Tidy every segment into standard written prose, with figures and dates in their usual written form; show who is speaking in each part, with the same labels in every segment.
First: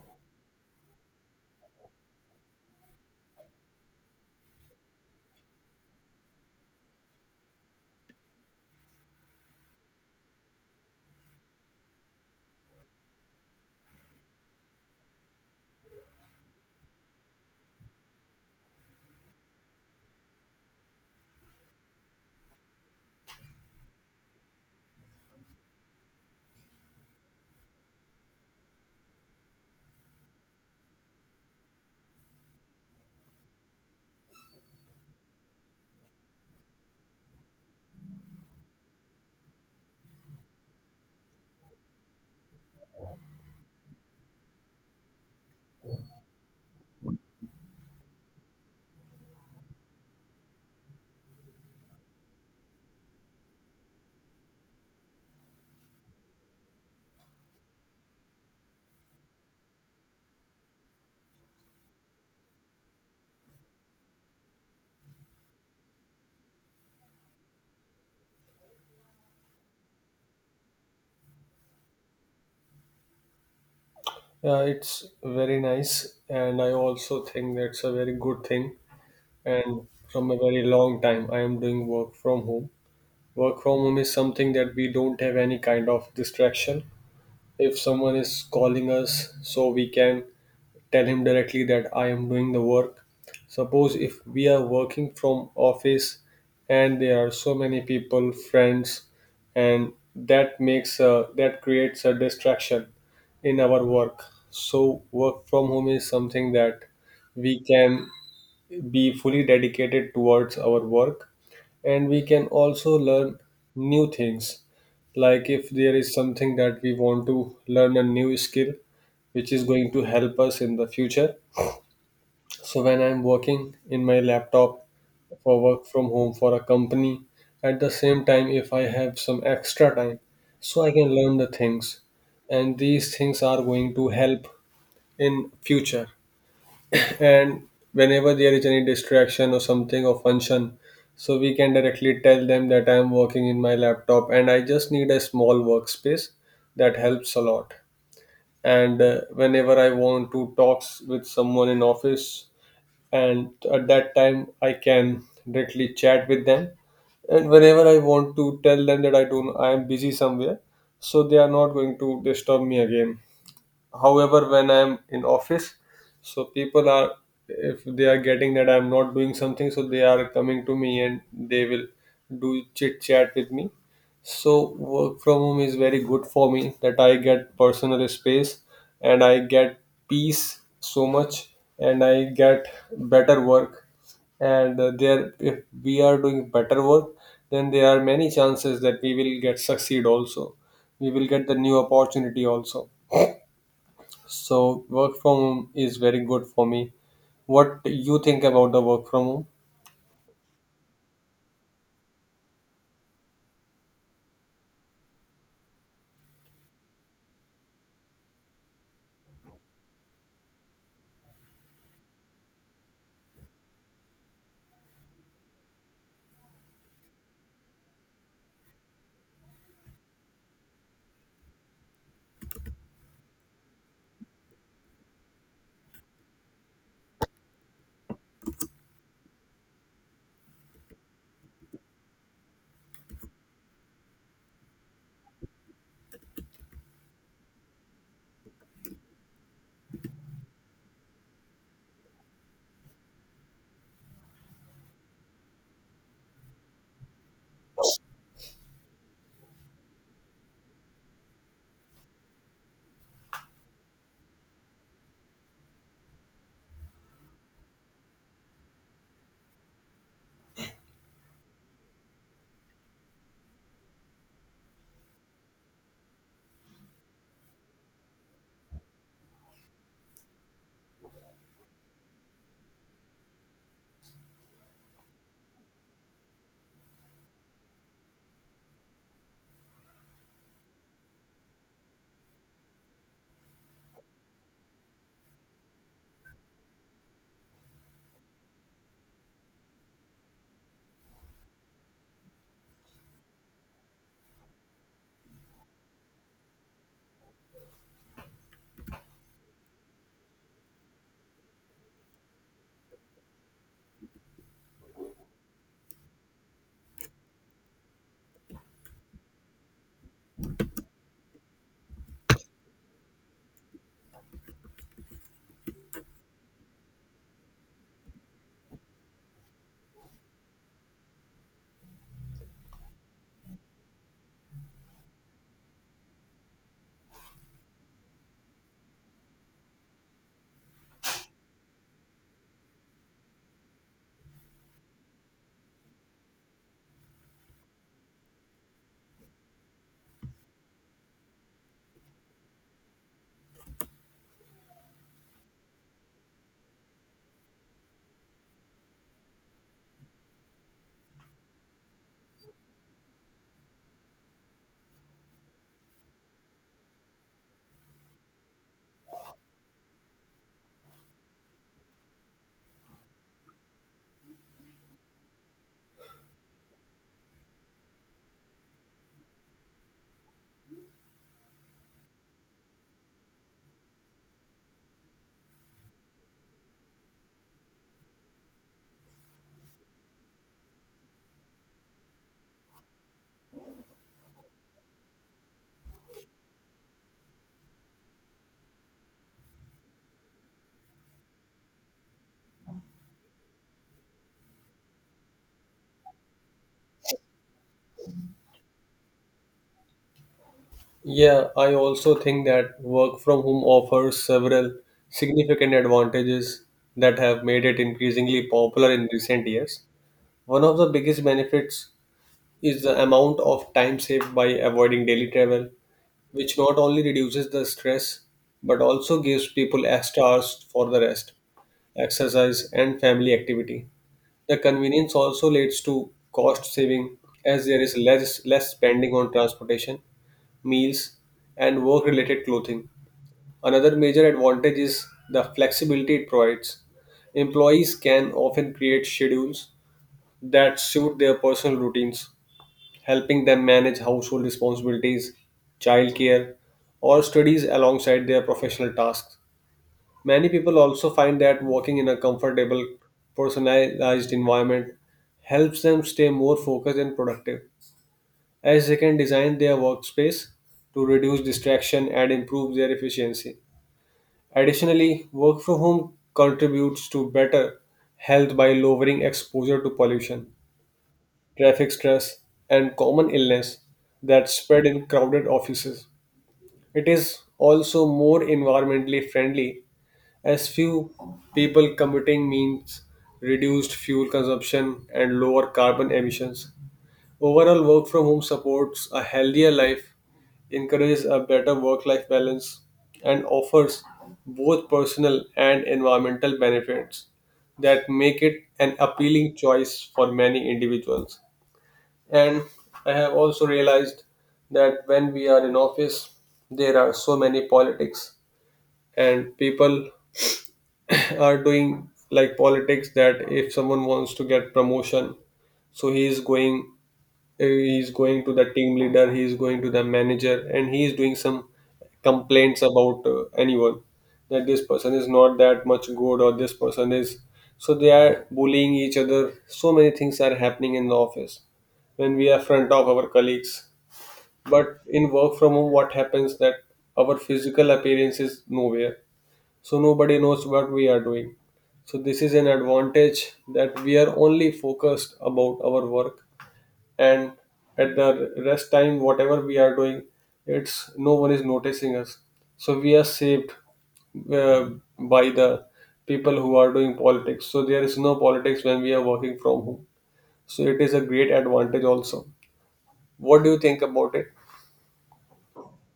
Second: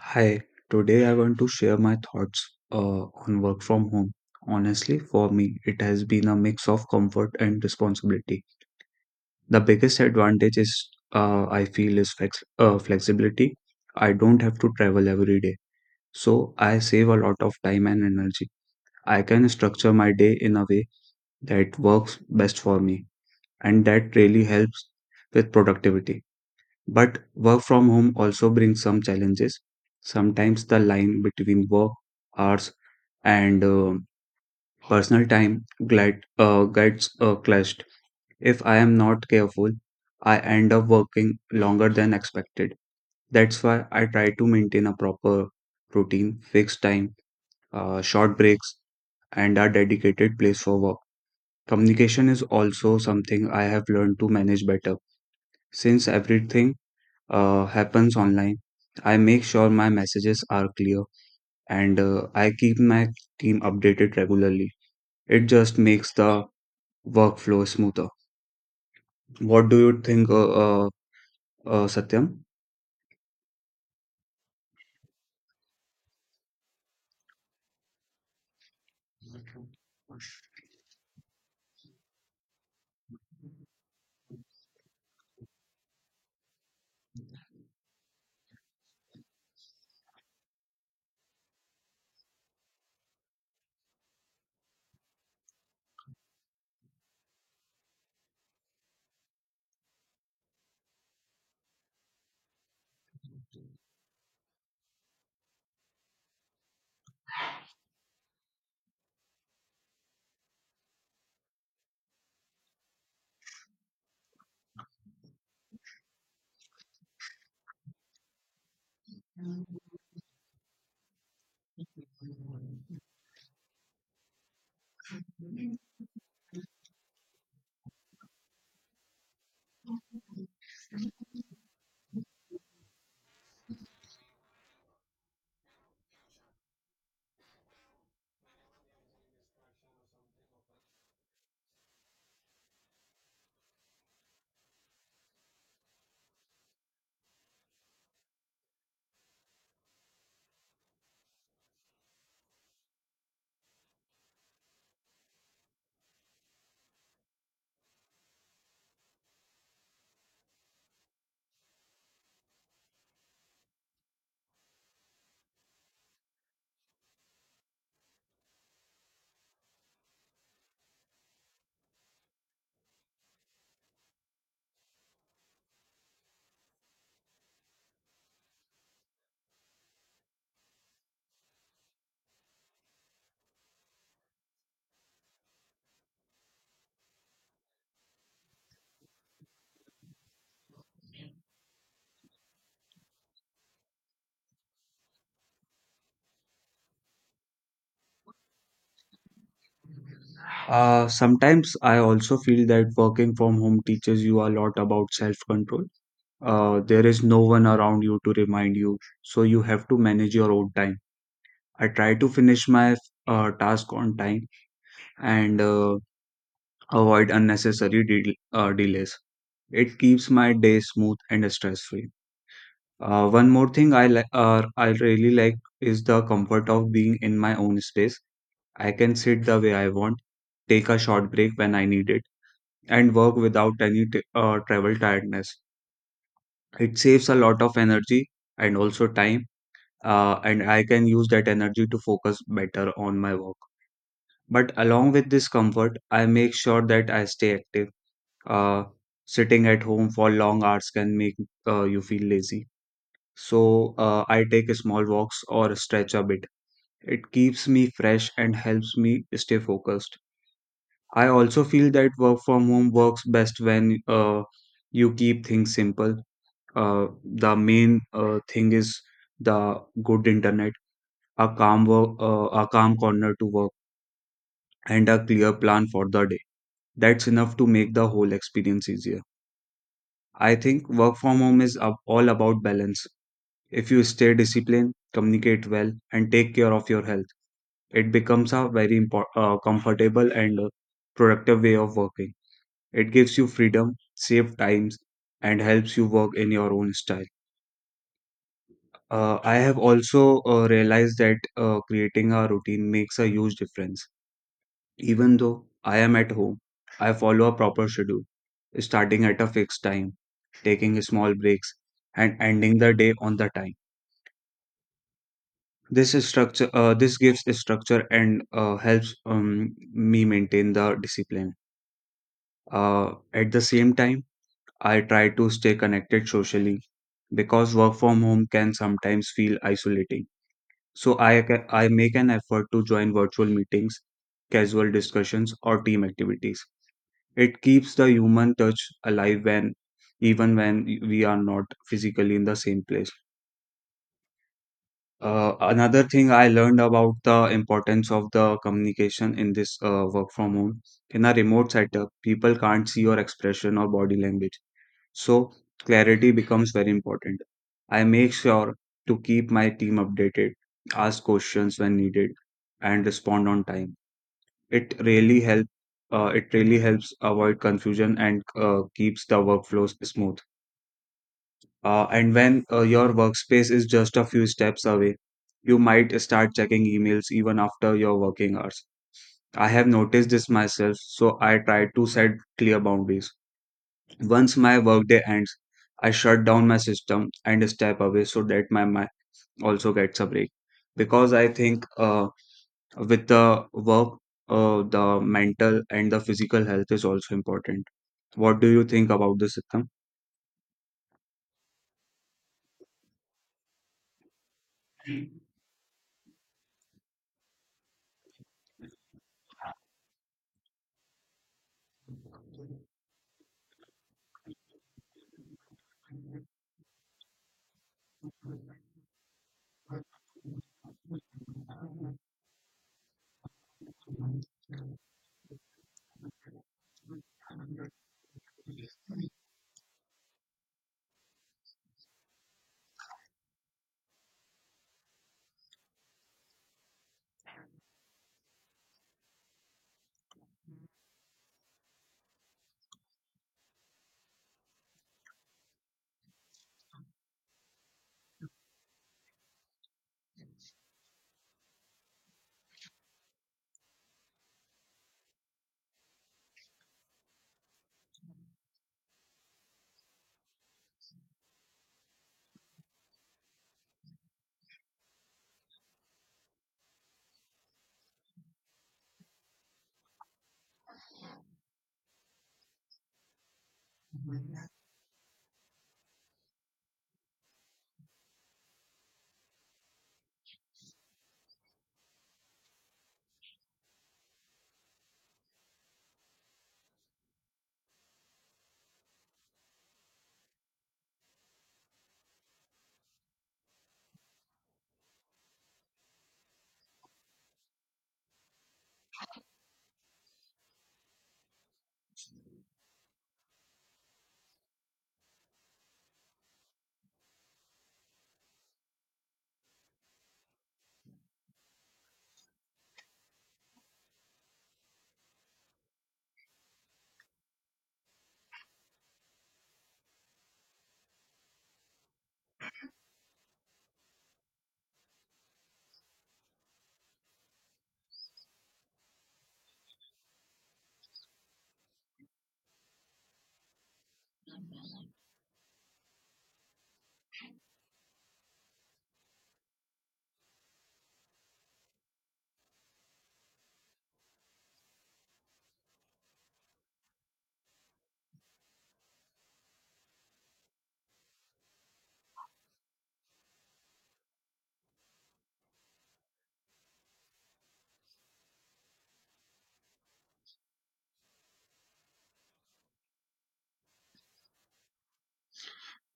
Speaker 1: Hi, today I want to share my thoughts on work from home. Honestly, for me, it has been a mix of comfort and responsibility. The biggest advantage is I feel is flexibility. I don't have to travel every day, so I save a lot of time and energy. I can structure my day in a way that works best for me, and that really helps with productivity. But work from home also brings some challenges. Sometimes the line between work hours and personal time gets clashed. If I am not careful, I end up working longer than expected. That's why I try to maintain a proper routine, fixed time, short breaks, and a dedicated place for work. Communication is also something I have learned to manage better since everything happens online. I make sure my messages are clear and I keep my team updated regularly. It just makes the workflow smoother. What do you think, Satyam?
Speaker 2: Yeah, it's very nice, and I also think that's a very good thing. And from a very long time, I am doing work from home. Work from home is something that we don't have any kind of distraction. If someone is calling us, so we can tell him directly that I am doing the work. Suppose if we are working from office and there are so many people, friends, and that creates a distraction in our work. So work from home is something that we can be fully dedicated towards our work and we can also learn new things. Like if there is something that we want to learn, a new skill which is going to help us in the future, so when I'm working in my laptop for work from home for a company, at the same time if I have some extra time, so I can learn the things and these things are going to help in future. And whenever there is any distraction or something or function, so we can directly tell them that I am working in my laptop and I just need a small workspace. That helps a lot. And whenever I want to talk with someone in office, and at that time I can directly chat with them. And whenever I want to tell them that I don't I am busy somewhere, so they are not going to disturb me again. However, when I'm in office, so people are, if they are getting that I'm not doing something, so they are coming to me and they will do chit chat with me. So work from home is very good for me, that I get personal space and I get peace so much and I get better work. And there, if we are doing better work, then there are many chances that we will get succeed also, we will get the new opportunity also. So work from home is very good for me. What you think about the work from home?
Speaker 1: Sometimes I also feel that working from home teaches you a lot about self-control. There is no one around you to remind you, so you have to manage your own time. I try to finish my task on time and avoid unnecessary delays. It keeps my day smooth and stress-free. One more thing I really like is the comfort of being in my own space. I can sit the way I want, take a short break when I need it, and work without any travel tiredness. It saves a lot of energy and also time, and I can use that energy to focus better on my work. But along with this comfort, I make sure that I stay active. Uh, Sitting at home for long hours can make you feel lazy. So I take small walks or stretch a bit. It keeps me fresh and helps me stay focused. I also feel that work from home works best when you keep things simple. The main thing is the good internet, a calm corner to work, and a clear plan for the day. That's enough to make the whole experience easier. I think work from home is all about balance. If you stay disciplined, communicate well, and take care of your health, it becomes a very comfortable and productive way of working. It gives you freedom, save times, and helps you work in your own style. I have also realized that creating a routine makes a huge difference. Even though I am at home, I follow a proper schedule, starting at a fixed time, taking small breaks, and ending the day on the time. This gives a structure and helps me maintain the discipline. At the same time, I try to stay connected socially because work from home can sometimes feel isolating. So I make an effort to join virtual meetings, casual discussions, or team activities. It keeps the human touch alive when even when we are not physically in the same place. Another thing I learned about the importance of the communication in this work from home. In a remote setup, people can't see your expression or body language. So, clarity becomes very important. I make sure to keep my team updated, ask questions when needed, and respond on time. It really help it really helps avoid confusion and keeps the workflows smooth. And when your workspace is just a few steps away, you might start checking emails even after your working hours. I have noticed this myself, so I try to set clear boundaries. Once my workday ends, I shut down my system and step away so that my mind also gets a break. Because I think with the work, the mental and the physical health is also important. What do you think about this, Sitam?
Speaker 2: Yeah, I also think that work from home offers several significant advantages that have made it increasingly popular in recent years. One of the biggest benefits is the amount of time saved by avoiding daily travel, which not only reduces the stress but also gives people extra hours for the rest, exercise, and family activity. The convenience also leads to cost saving as there is less spending on transportation, meals, and work-related clothing. Another major advantage is the flexibility it provides. Employees can often create schedules that suit their personal routines, helping them manage household responsibilities, childcare, or studies alongside their professional tasks. Many people also find that working in a comfortable, personalized environment helps them stay more focused and productive, as they can design their workspace to reduce distraction and improve their efficiency. Additionally, work from home contributes to better health by lowering exposure to pollution, traffic stress, and common illness that spread in crowded offices. It is also more environmentally friendly as few people commuting means reduced fuel consumption and lower carbon emissions. Overall, work from home supports a healthier life, encourages a better work life balance, and offers both personal and environmental benefits that make it an appealing choice for many individuals. And I have also realized that when we are in office, there are so many politics, and people are doing like politics that if someone wants to get promotion, so he is going to the team leader. He is going to the manager and he is doing some complaints about anyone, that this person is not that much good or this person is, so they are bullying each other. So many things are happening in the office when we are front of our colleagues. But in work from home, what happens that our physical appearance is nowhere, so nobody knows what we are doing. So this is an advantage, that we are only focused about our work, and at the rest time whatever we are doing, it's no one is noticing us. So we are saved uh, by the people who are doing politics. So there is no politics when we are working from home. So it is a great advantage also. What do you think about it?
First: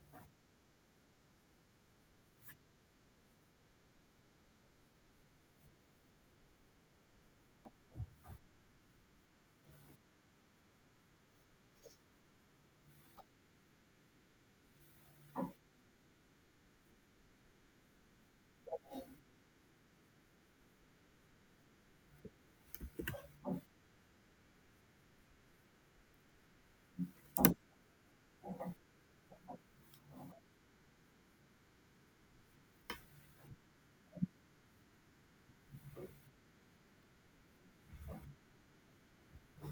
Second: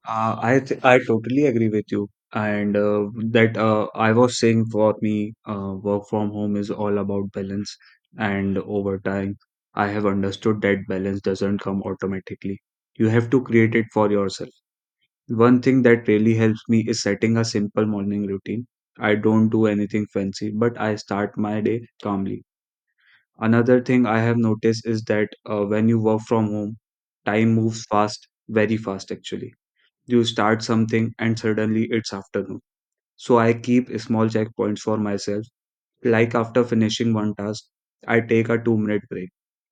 Speaker 1: I totally agree with you, and that I was saying for me, work from home is all about balance, and over time, I have understood that balance doesn't come automatically. You have to create it for yourself. One thing that really helps me is setting a simple morning routine. I don't do anything fancy, but I start my day calmly. Another thing I have noticed is that when you work from home, time moves fast, very fast actually. You start something and suddenly it's afternoon. So I keep small checkpoints for myself. Like after finishing one task, I take a 2-minute break,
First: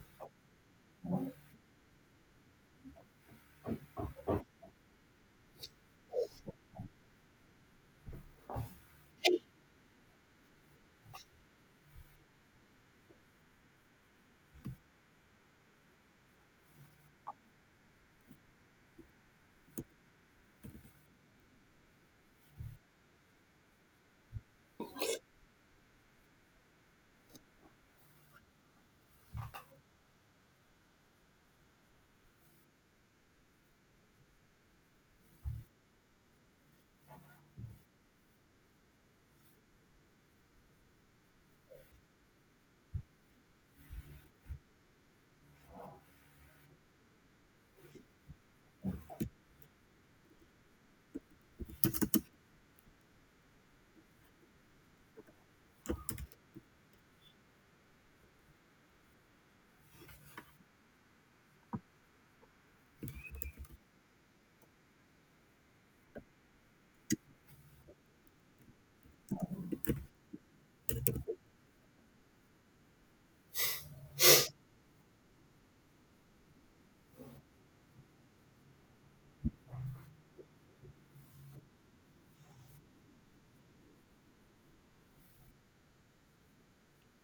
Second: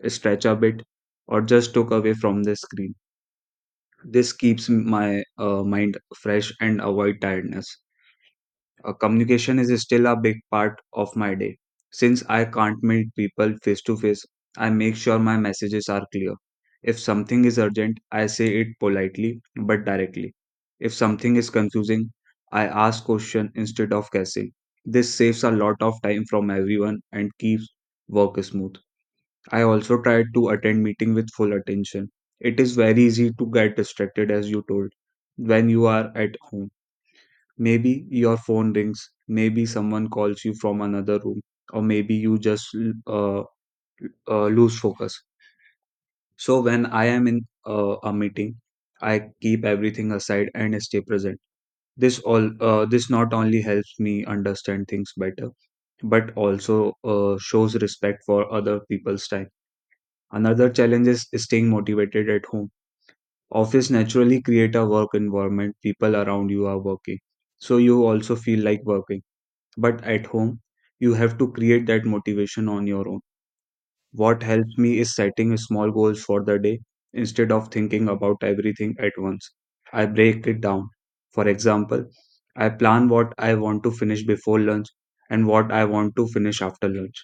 Speaker 1: stretch a bit, or just look away from the screen. This keeps my mind fresh and avoid tiredness. Communication is still a big part of my day. Since I can't meet people face to face, I make sure my messages are clear. If something is urgent, I say it politely but directly. If something is confusing, I ask question instead of guessing. This saves a lot of time from everyone and keeps work smooth. I also try to attend meeting with full attention. It is very easy to get distracted as you told when you are at home. Maybe your phone rings, maybe someone calls you from another room, or maybe you just uh, lose focus. So, when I am in a meeting, I keep everything aside and stay present. This not only helps me understand things better, but also shows respect for other people's time. Another challenge is staying motivated at home. Office naturally create a work environment. People around you are working, so you also feel like working. But at home, you have to create that motivation on your own. What helps me is setting small goals for the day instead of thinking about everything at once. I break it down. For example, I plan what I want to finish before lunch and what I want to finish after lunch.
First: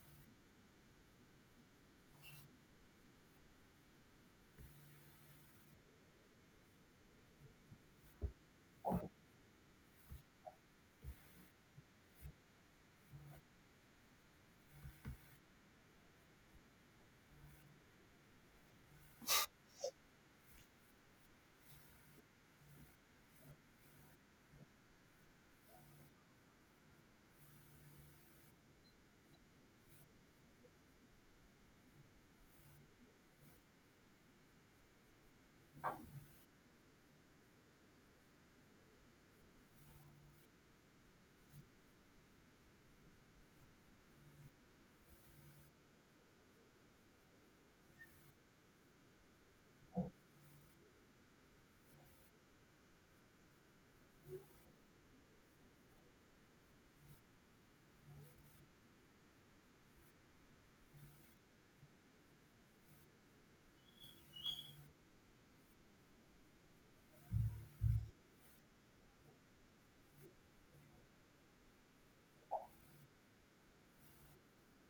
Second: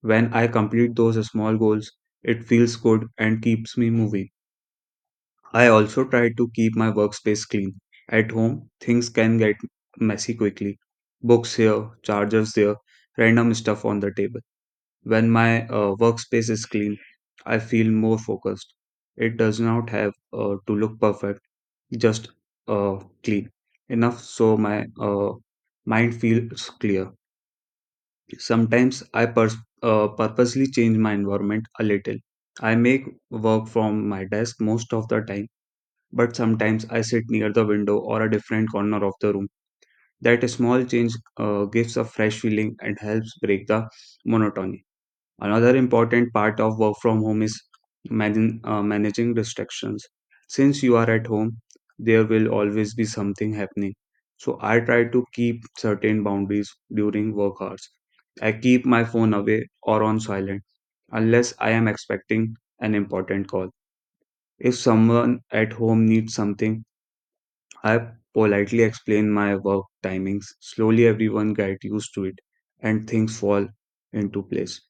Speaker 1: When I complete those small goals, it feels good and keeps me moving. I also try to keep my workspace clean. At home, things can get messy quickly. Books here, chargers there, random stuff on the table. When my workspace is clean, I feel more focused. It does not have to look perfect, just uh, clean enough so my mind feels clear. Sometimes I purposely change my environment a little. I make work from my desk most of the time, but sometimes I sit near the window or a different corner of the room. That small change gives a fresh feeling and helps break the monotony. Another important part of work from home is managing distractions. Since you are at home, there will always be something happening. So I try to keep certain boundaries during work hours. I keep my phone away or on silent unless I am expecting an important call. If someone at home needs something, I politely explain my work timings. Slowly, everyone gets used to it and things fall into place.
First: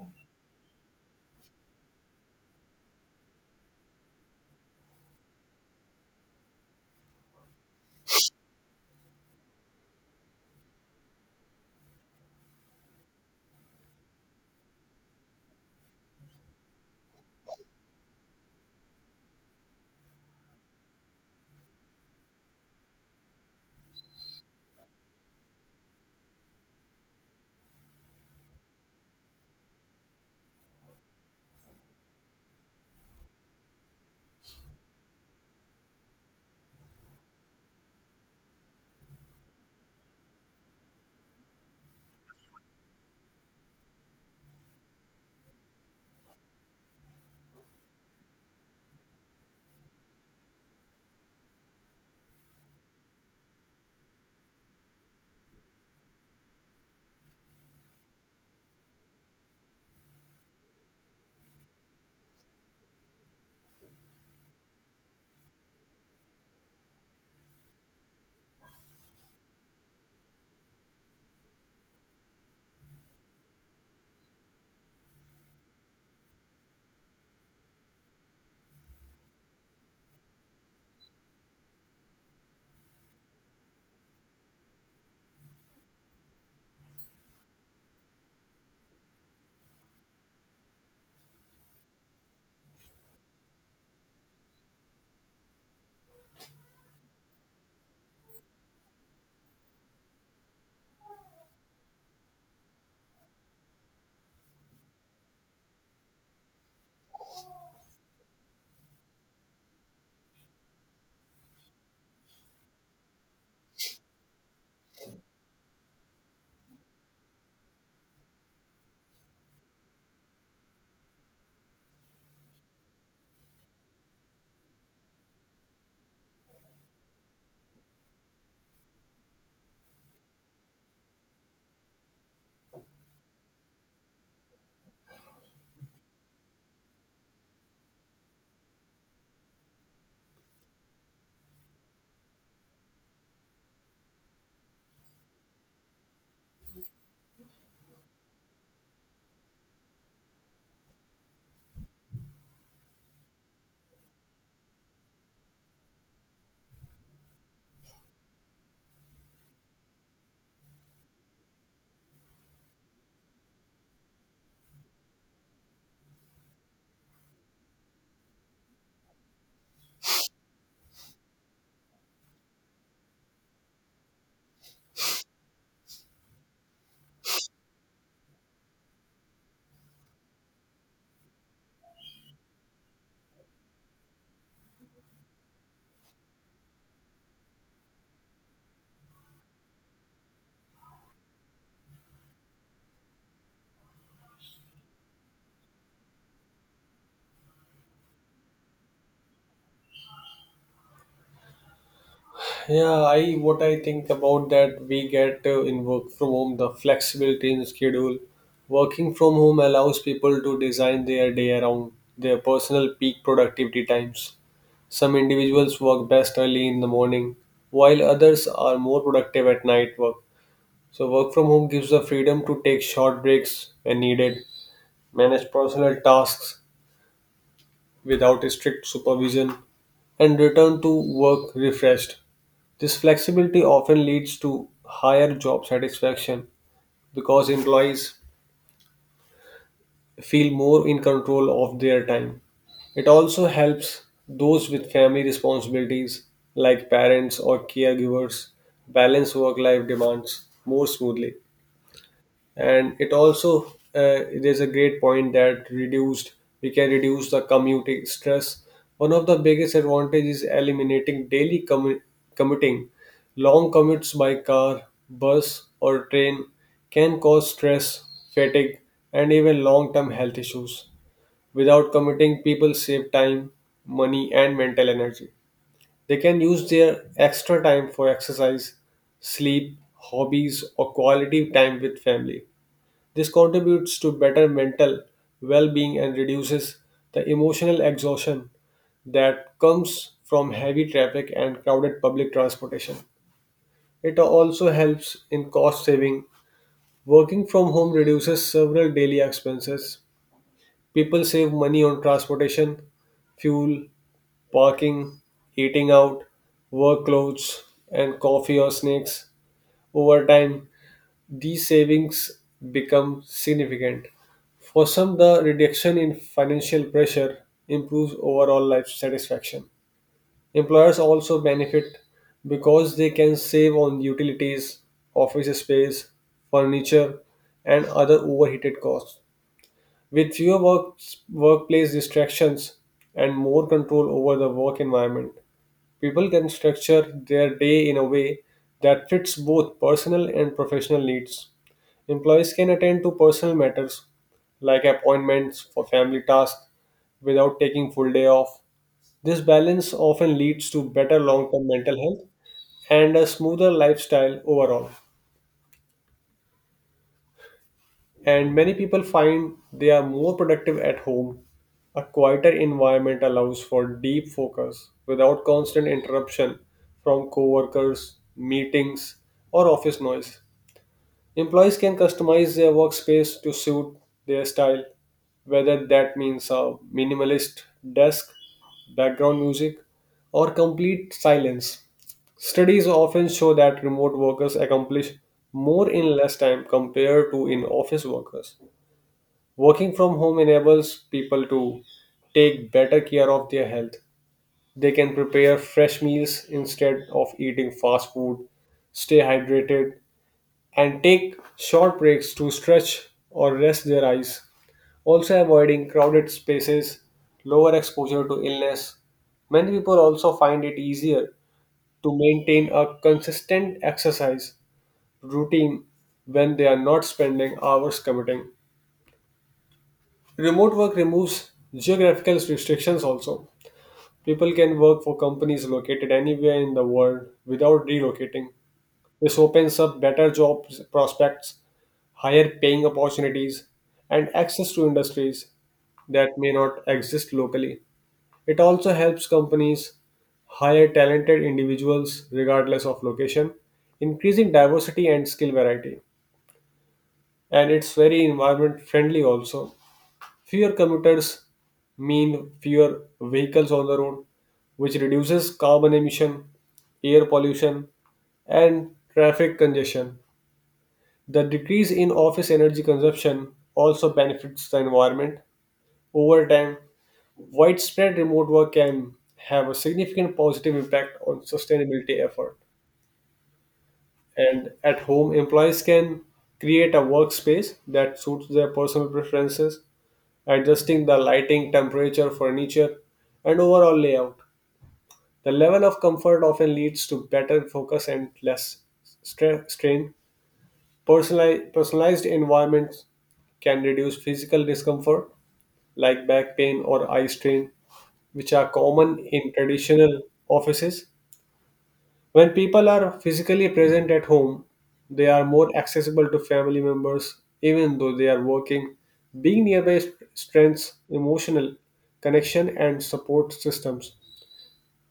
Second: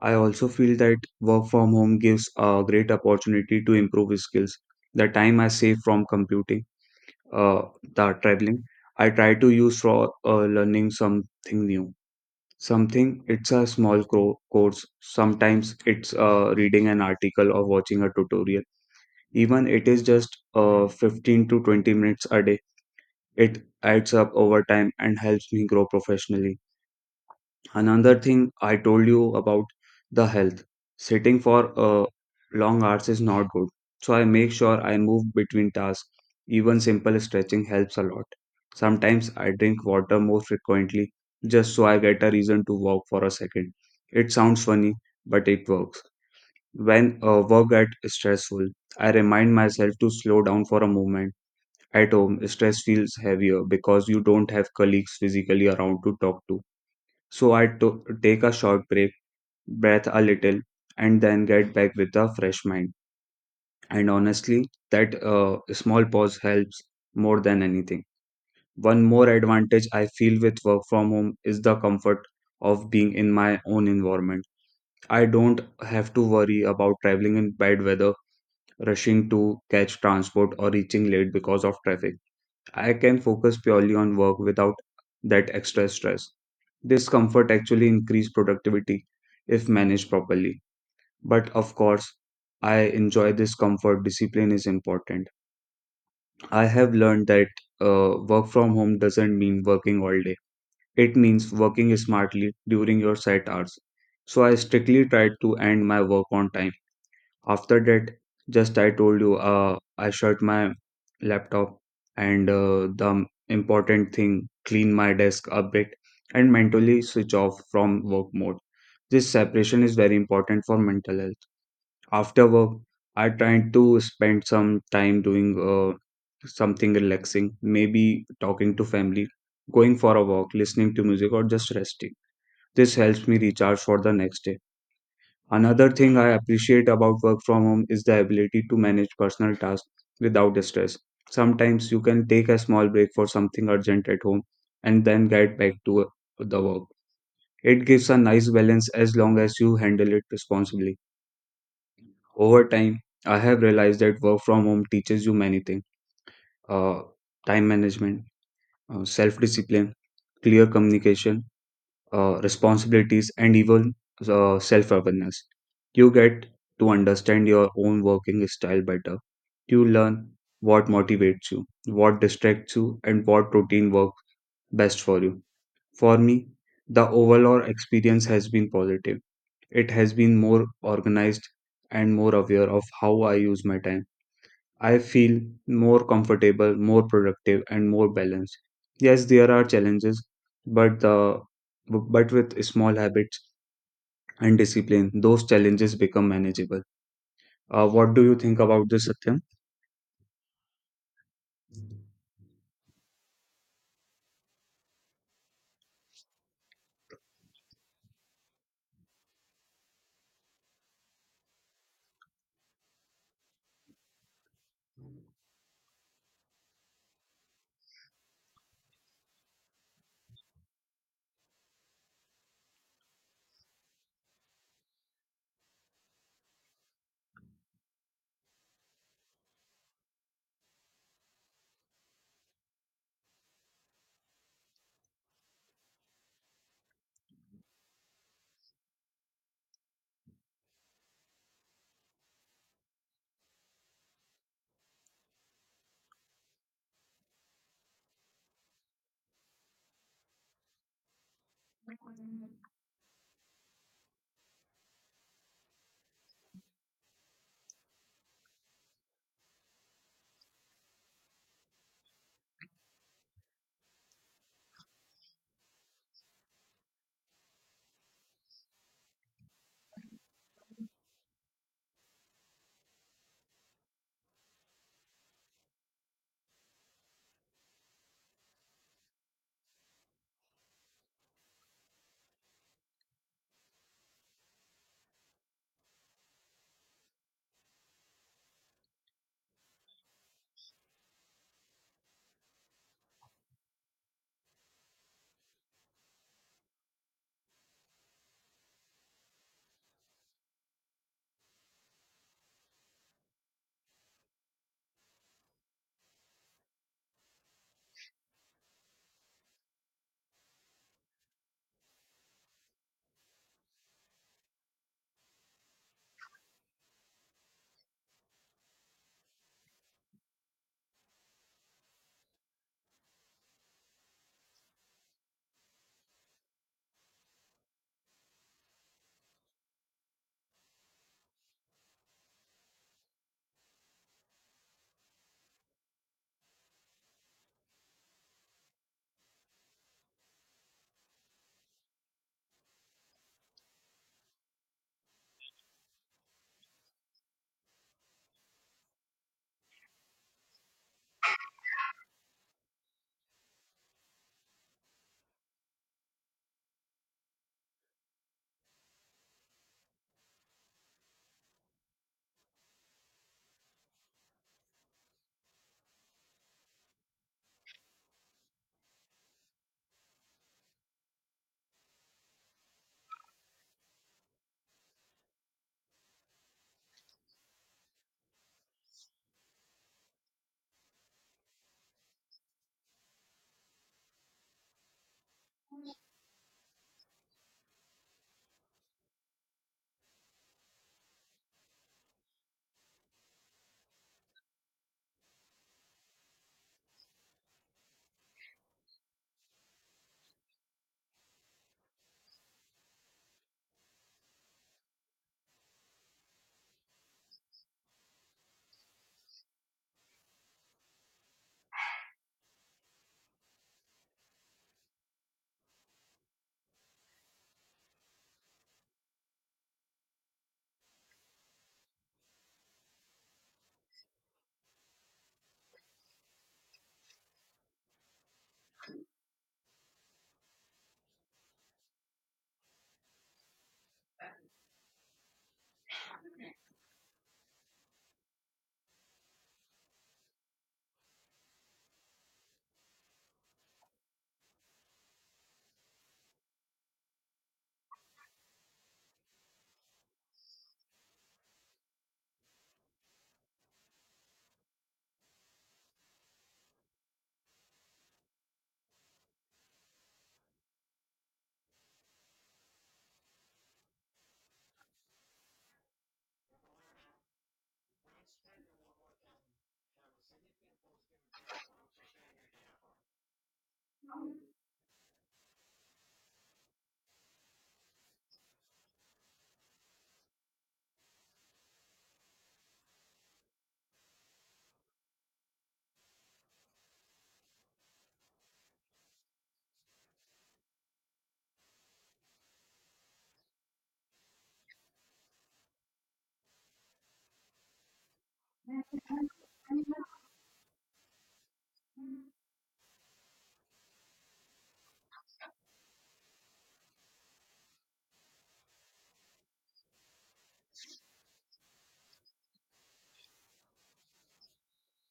Speaker 1: I also feel that work from home gives a great opportunity to improve skills. The time I save from computing, uh, the traveling, I try to use for learning something new. Something it's a small course. Sometimes it's reading an article or watching a tutorial. Even it is just 15 to 20 minutes a day, it adds up over time and helps me grow professionally. Another thing I told you about the health. Sitting for long hours is not good. So I make sure I move between tasks. Even simple stretching helps a lot. Sometimes I drink water more frequently just so I get a reason to walk for a second. It sounds funny, but it works. When work gets stressful, I remind myself to slow down for a moment. At home, stress feels heavier because you don't have colleagues physically around to talk to. So take a short break, breath a little, and then get back with a fresh mind. And honestly, that small pause helps more than anything. One more advantage I feel with work from home is the comfort of being in my own environment. I don't have to worry about traveling in bad weather, rushing to catch transport, or reaching late because of traffic. I can focus purely on work without that extra stress. This comfort actually increases productivity if managed properly. But of course, I enjoy this comfort. Discipline is important. I have learned that work from home doesn't mean working all day. It means working smartly during your set hours. So I strictly try to end my work on time after that, just I told you, I shut my laptop and the important thing, clean my desk a bit and mentally switch off from work mode. This separation is very important for mental health. After work, I tried to spend some time doing something relaxing, maybe talking to family, going for a walk, listening to music, or just resting. This helps me recharge for the next day. Another thing I appreciate about work from home is the ability to manage personal tasks without stress. Sometimes you can take a small break for something urgent at home and then get back to the work. It gives a nice balance as long as you handle it responsibly. Over time, I have realized that work from home teaches you many things uh, time management, self discipline, clear communication, responsibilities, and even self awareness. You get to understand your own working style better. You learn what motivates you, what distracts you, and what routine works best for you. For me, the overall experience has been positive. It has been more organized and more aware of how I use my time. I feel more comfortable, more productive, and more balanced. Yes, there are challenges, but the but with small habits and discipline, those challenges become manageable. What do you think about this, Satyam?
Speaker 2: Yeah, I what I think about that we get in work from home the flexibility in schedule. Working from home allows people to design their day around their personal peak productivity times. Some individuals work best early in the morning, while others are more productive at night work. So work from home gives the freedom to take short breaks when needed, manage personal tasks without strict supervision, and return to work refreshed. This flexibility often leads to higher job satisfaction because employees feel more in control of their time. It also helps those with family responsibilities, like parents or caregivers, balance work life demands more smoothly. And it also, there's a great point, that reduced we can reduce the commuting stress. One of the biggest advantages is eliminating daily commuting. Long commutes by car, bus or train can cause stress, fatigue, and even long-term health issues. Without commuting, people save time, money, and mental energy. They can use their extra time for exercise, sleep, hobbies, or quality time with family. This contributes to better mental well being and reduces the emotional exhaustion that comes from heavy traffic and crowded public transportation. It also helps in cost saving. Working from home reduces several daily expenses. People save money on transportation, fuel, parking, eating out, work clothes, and coffee or snacks. Over time, these savings become significant. For some, the reduction in financial pressure improves overall life satisfaction. Employers also benefit because they can save on utilities, office space, furniture, and other overheated costs. With workplace distractions and more control over the work environment, people can structure their day in a way that fits both personal and professional needs. Employees can attend to personal matters like appointments for family tasks without taking full day off. This balance often leads to better long-term mental health and a smoother lifestyle overall. And many people find they are more productive at home. A quieter environment allows for deep focus without constant interruption from coworkers, meetings, or office noise. Employees can customize their workspace to suit their style, whether that means a minimalist desk, background music, or complete silence. Studies often show that remote workers accomplish more in less time compared to in office workers. Working from home enables people to take better care of their health. They can prepare fresh meals instead of eating fast food, stay hydrated, and take short breaks to stretch or rest their eyes. Also, avoiding crowded spaces, lower exposure to illness. Many people also find it easier to maintain a consistent exercise routine when they are not spending hours commuting. Remote work removes geographical restrictions also. People can work for companies located anywhere in the world without relocating. This opens up better job prospects, higher paying opportunities, and access to industries that may not exist locally. It also helps companies hire talented individuals regardless of location, increasing diversity and skill variety. And it's very environment friendly also. Fewer commuters mean fewer vehicles on the road, which reduces carbon emission, air pollution, and traffic congestion. The decrease in office energy consumption also benefits the environment. Over time, widespread remote work can have a significant positive impact on sustainability effort. And at home, employees can create a workspace that suits their personal preferences, adjusting the lighting, temperature, furniture, and overall layout. The level of comfort often leads to better focus and less strain. Personalized environments can reduce physical discomfort like back pain or eye strain, which are common in traditional offices. When people are physically present at home, they are more accessible to family members, even though they are working. Being nearby strengthens emotional connection and support systems.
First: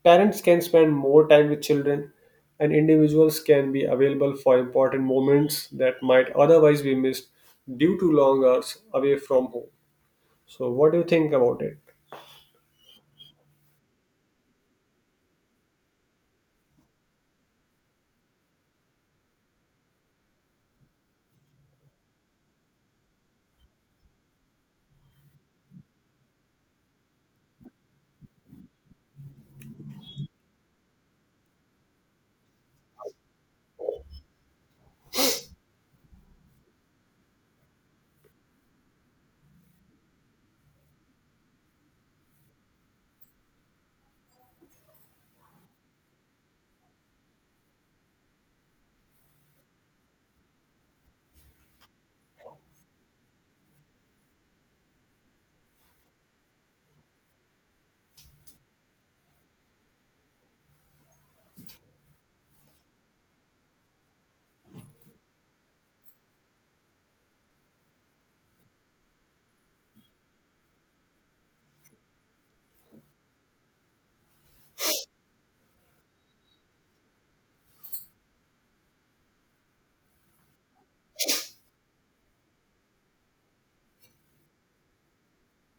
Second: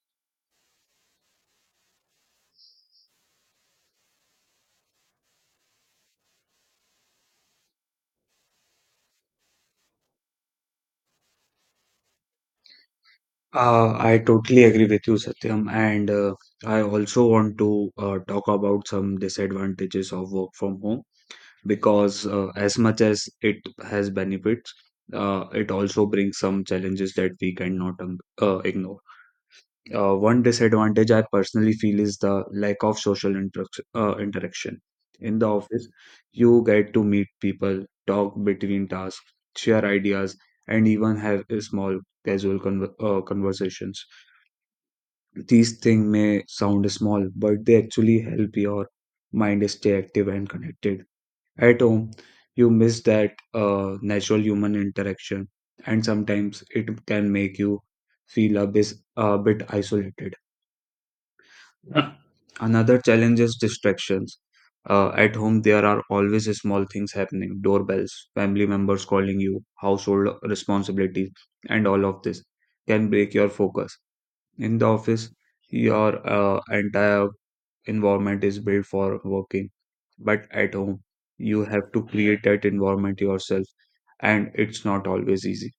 Speaker 2: Parents can spend more time with children, and individuals can be available for important moments that might otherwise be missed due to long hours away from home. So, what do you think about it?
Speaker 1: I totally agree with you, Satyam, and I also want to talk about some disadvantages of work from home because as much as it has benefits, it also brings some challenges that we cannot ignore. One disadvantage I personally feel is the lack of social interaction. In the office, you get to meet people, talk between tasks, share ideas, and even have a small casual conversations. These things may sound small, but they actually help your mind stay active and connected. At home, you miss that natural human interaction, and sometimes it can make you feel a bit isolated. Another challenge is distractions. At home, there are always small things happening doorbells, family members calling you, household responsibilities, and all of this can break your focus. In the office, your entire environment is built for working, but at home, you have to create that environment yourself, and it's not always easy.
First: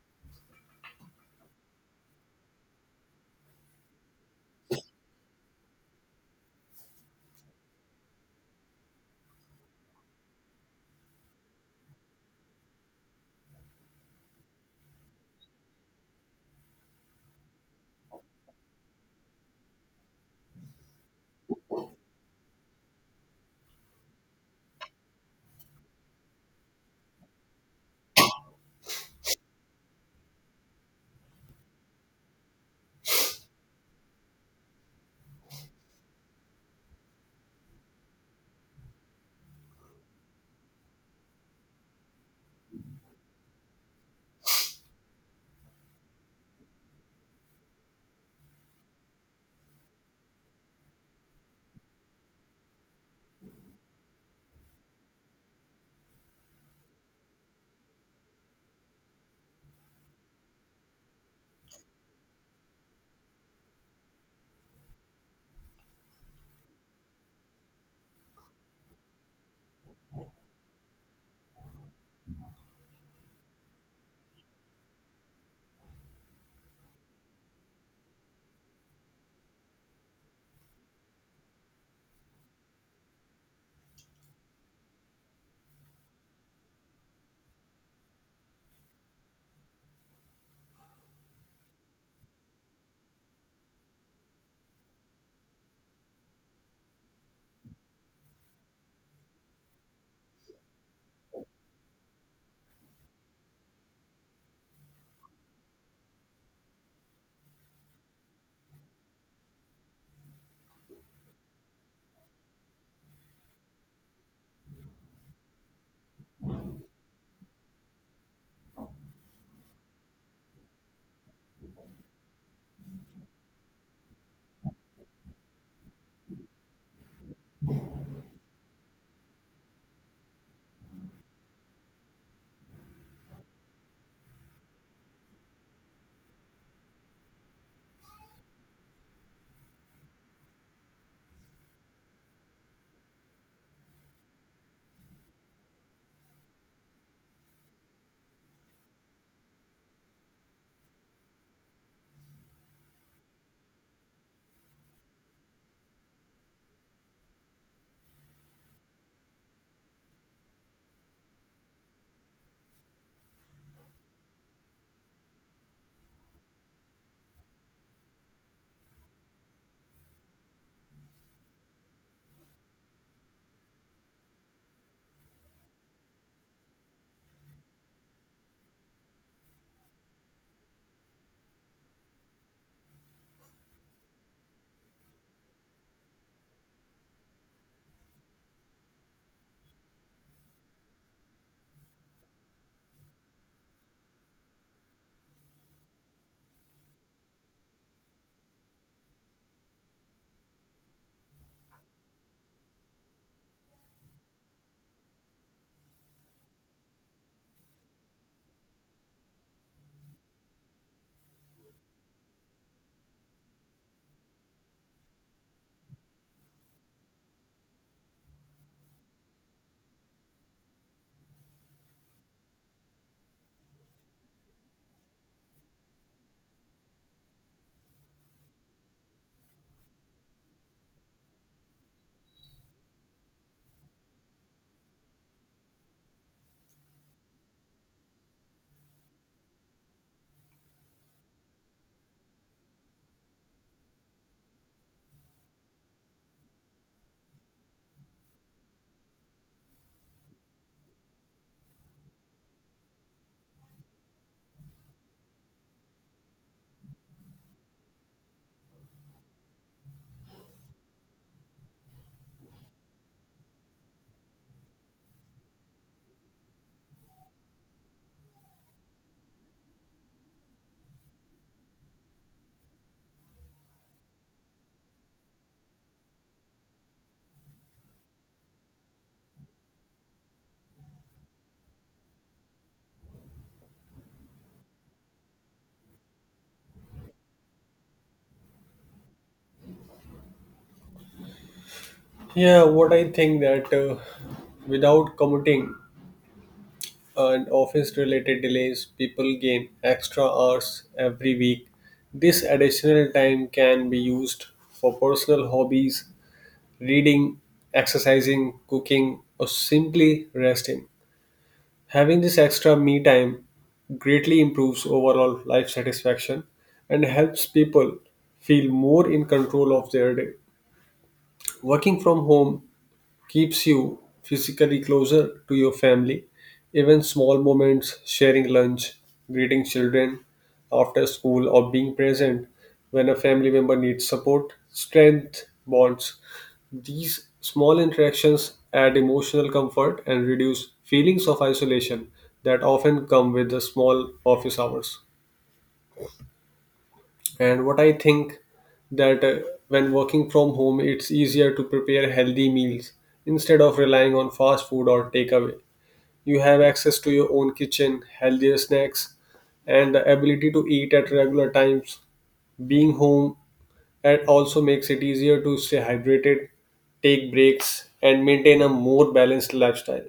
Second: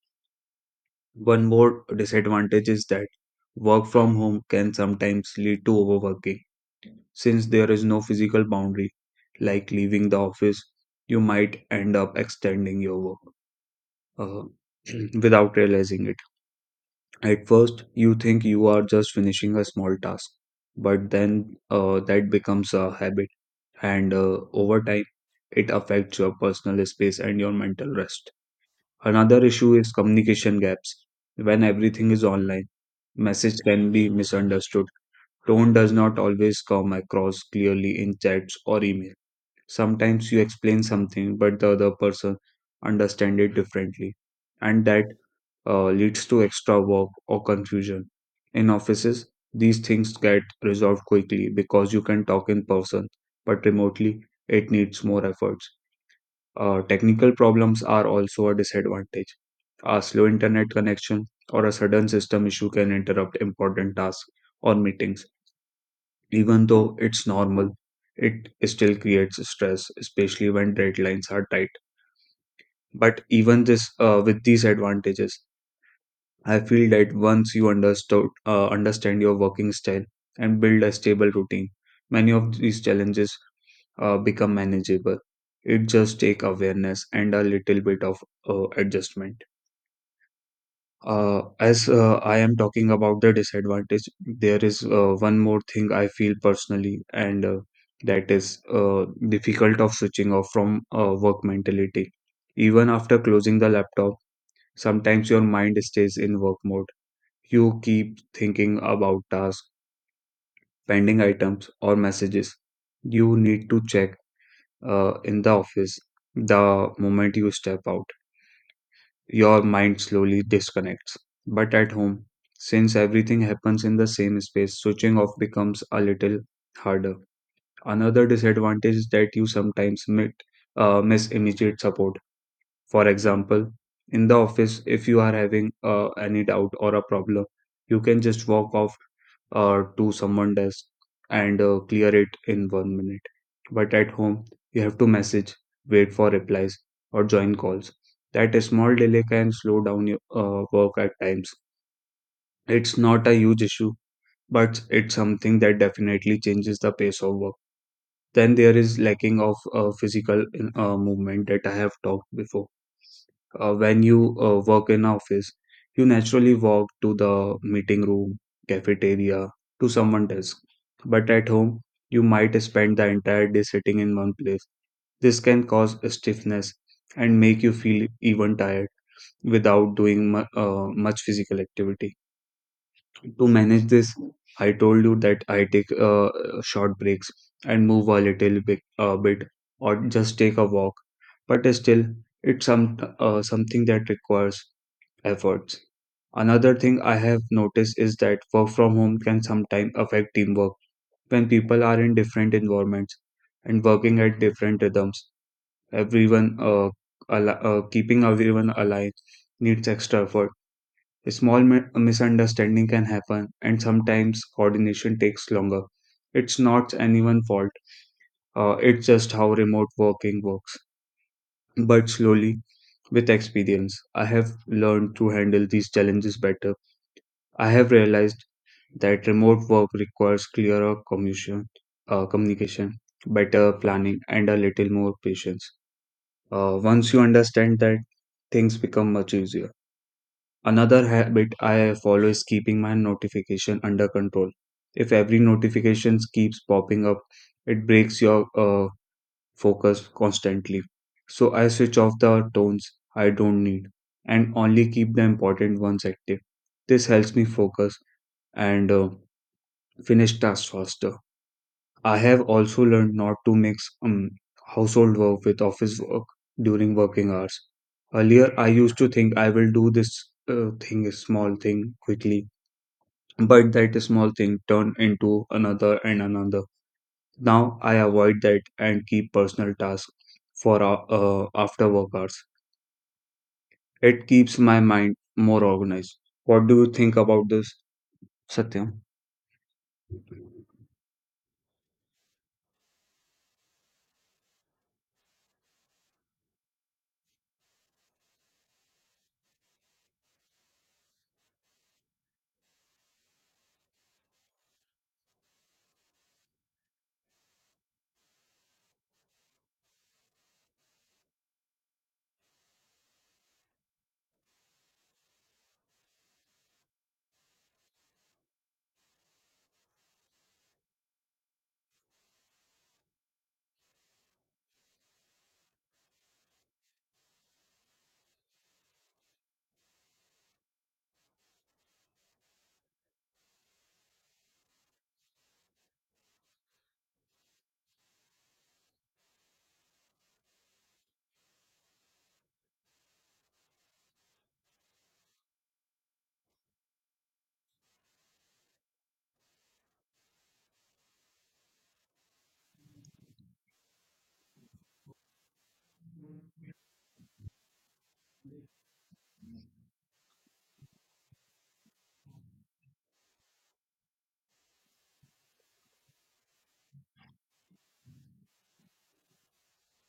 Speaker 1: One more disadvantage is that work from home can sometimes lead to overworking since there is no physical boundary, like leaving the office, you might end up extending your work uh, without realizing it. At first, you think you are just finishing a small task, but then that becomes a habit, and over time, it affects your personal space and your mental rest. Another issue is communication gaps. When everything is online, message can be misunderstood. Tone does not always come across clearly in chats or email sometimes you explain something but the other person understand it differently and that leads to extra work or confusion in offices these things get resolved quickly because you can talk in person but remotely it needs more efforts. Technical problems are also a disadvantage, a slow internet connection or a sudden system issue can interrupt important tasks or meetings even though it's normal, it still creates stress, especially when deadlines are tight. But even this, with these advantages, I feel that once you understand your working style and build a stable routine, many of these challenges become manageable. It just take awareness and a little bit of adjustment. As I am talking about the disadvantage, there is one more thing I feel personally, and that is difficult of switching off from work mentality. Even after closing the laptop, sometimes your mind stays in work mode. You keep thinking about tasks, pending items, or messages you need to check in the office the moment you step out. Your mind slowly disconnects. But at home, since everything happens in the same space, switching off becomes a little harder. Another disadvantage is that you sometimes miss immediate support. For example, in the office, if you are having any doubt or a problem, you can just walk off to someone desk and clear it in one minute. But at home, you have to message, wait for replies, or join calls. That small delay can slow down your work at times. It's not a huge issue, but it's something that definitely changes the pace of work. Then there is lacking of physical movement that I have talked before. When you work in office you naturally walk to the meeting room, cafeteria, to someone's desk, but at home you might spend the entire day sitting in one place. This can cause stiffness and make you feel even tired without doing much physical activity. To manage this, I told you that I take short breaks and move a little bit, or just take a walk, but still it's something that requires efforts. Another thing I have noticed is that work from home can sometimes affect teamwork. When people are in different environments and working at different rhythms, everyone uh, keeping everyone aligned needs extra effort. A small misunderstanding can happen, and sometimes coordination takes longer. It's not anyone's fault. It's just how remote working works. But slowly, with experience, I have learned to handle these challenges better. I have realized that remote work requires clearer communication, better planning, and a little more patience. Once you understand that, things become much easier. Another habit I follow is keeping my notification under control. If every notification keeps popping up, it breaks your focus constantly. So I switch off the tones I don't need and only keep the important ones active. This helps me focus and finish tasks faster. I have also learned not to mix household work with office work during working hours. Earlier, I used to think I will do this thing, a small thing quickly, but that small thing turned into another and another. Now I avoid that and keep personal tasks for after work hours. It keeps my mind more organized. What do you think about this, Satyam?
Speaker 2: Yeah, what I think that without commuting, and office related delays, people gain extra hours every week. This additional time can be used for personal hobbies, reading, exercising, cooking, or simply resting. Having this extra me time greatly improves overall life satisfaction and helps people feel more in control of their day. Working from home keeps you physically closer to your family. Even small moments, sharing lunch, greeting children after school, or being present when a family member needs support, strength bonds. These small interactions add emotional comfort and reduce feelings of isolation that often come with the small office hours. And what I think that when working from home, it's easier to prepare healthy meals instead of relying on fast food or takeaway. You have access to your own kitchen, healthier snacks, and the ability to eat at regular times. Being home, it also makes it easier to stay hydrated, take breaks, and maintain a more balanced lifestyle,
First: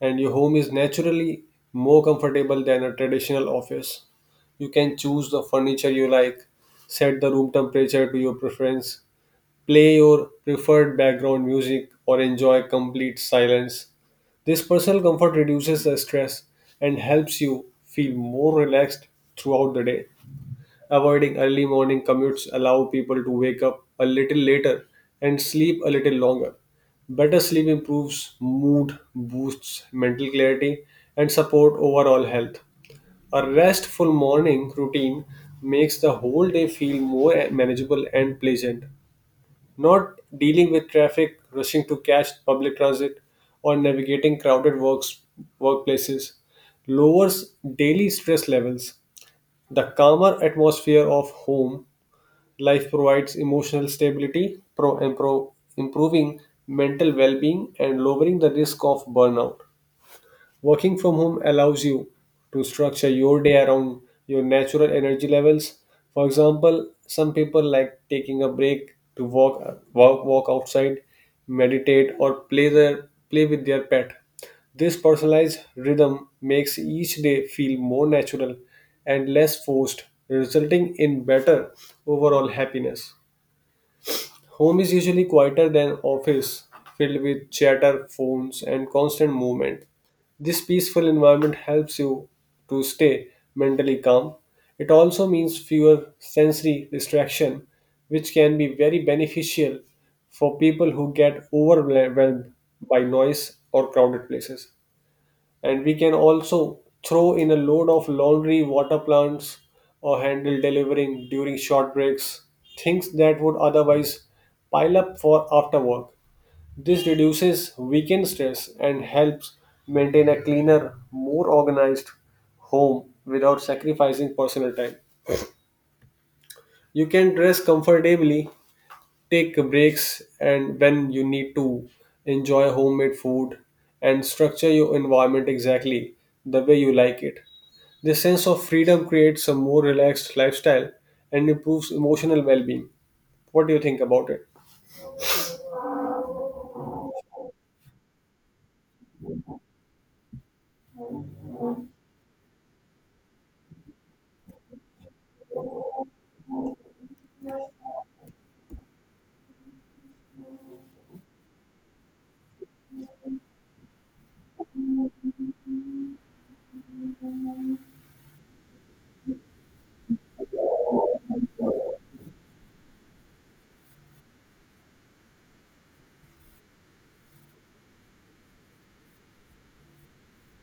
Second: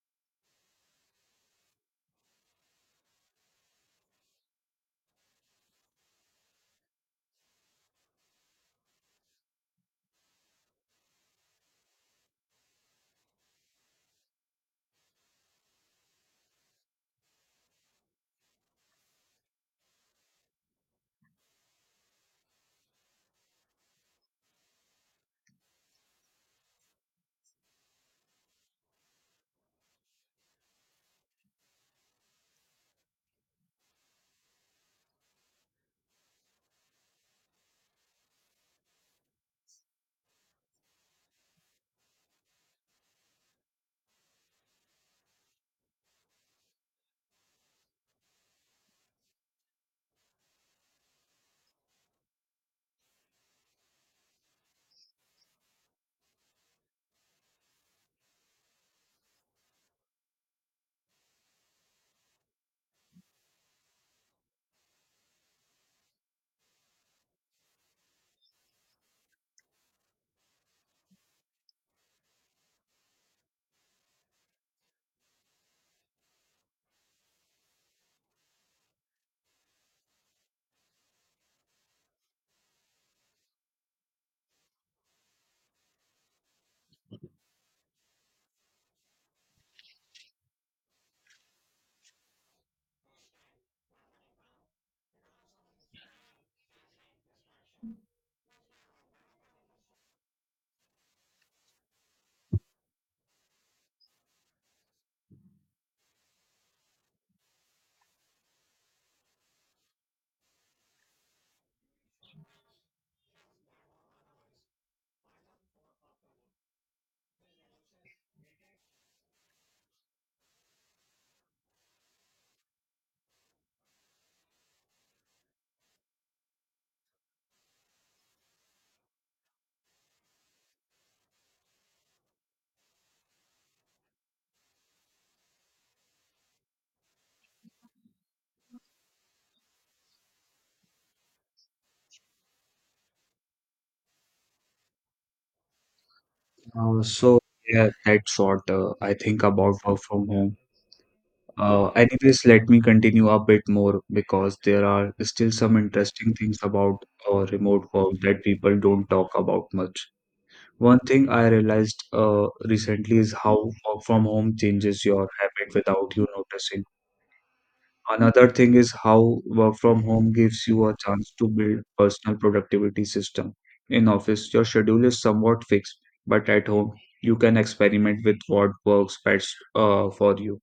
Speaker 2: and your home is naturally more comfortable than a traditional office. You can choose the furniture you like, set the room temperature to your preference, play your preferred background music, or enjoy complete silence. This personal comfort reduces the stress and helps you feel more relaxed throughout the day. Avoiding early morning commutes allow people to wake up a little later and sleep a little longer. Better sleep improves mood, boosts mental clarity, and support overall health. A restful morning routine makes the whole day feel more manageable and pleasant. Not dealing with traffic, rushing to catch public transit, or navigating crowded workplaces lowers daily stress levels. The calmer atmosphere of home life provides emotional stability, pro- and pro improving mental well being, and lowering the risk of burnout. Working from home allows you to structure your day around your natural energy levels. For example, some people like taking a break to walk outside, meditate or play with their pet. This personalized rhythm makes each day feel more natural and less forced, resulting in better overall happiness. Home is usually quieter than office, filled with chatter, phones, and constant movement. This peaceful environment helps you to stay mentally calm. It also means fewer sensory distraction, which can be very beneficial for people who get overwhelmed by noise or crowded places. And we can also throw in a load of laundry, water plants, or handle delivering during short breaks, things that would otherwise pile up for after work. This reduces weekend stress and helps maintain a cleaner, more organized home without sacrificing personal time. You can dress comfortably, take breaks and when you need to enjoy homemade food, and structure your environment exactly the way you like it. This sense of freedom creates a more relaxed lifestyle and improves emotional well-being. What do you think about it?
Speaker 1: So yeah, that's what I think about work from home. Anyways, let me continue a bit more because there are still some interesting things about remote work that people don't talk about much. One thing I realized recently is how work from home changes your habit without you noticing. Another thing is how work from home gives you a chance to build personal productivity system. In office, your schedule is somewhat fixed, but at home, you can experiment with what works best for you.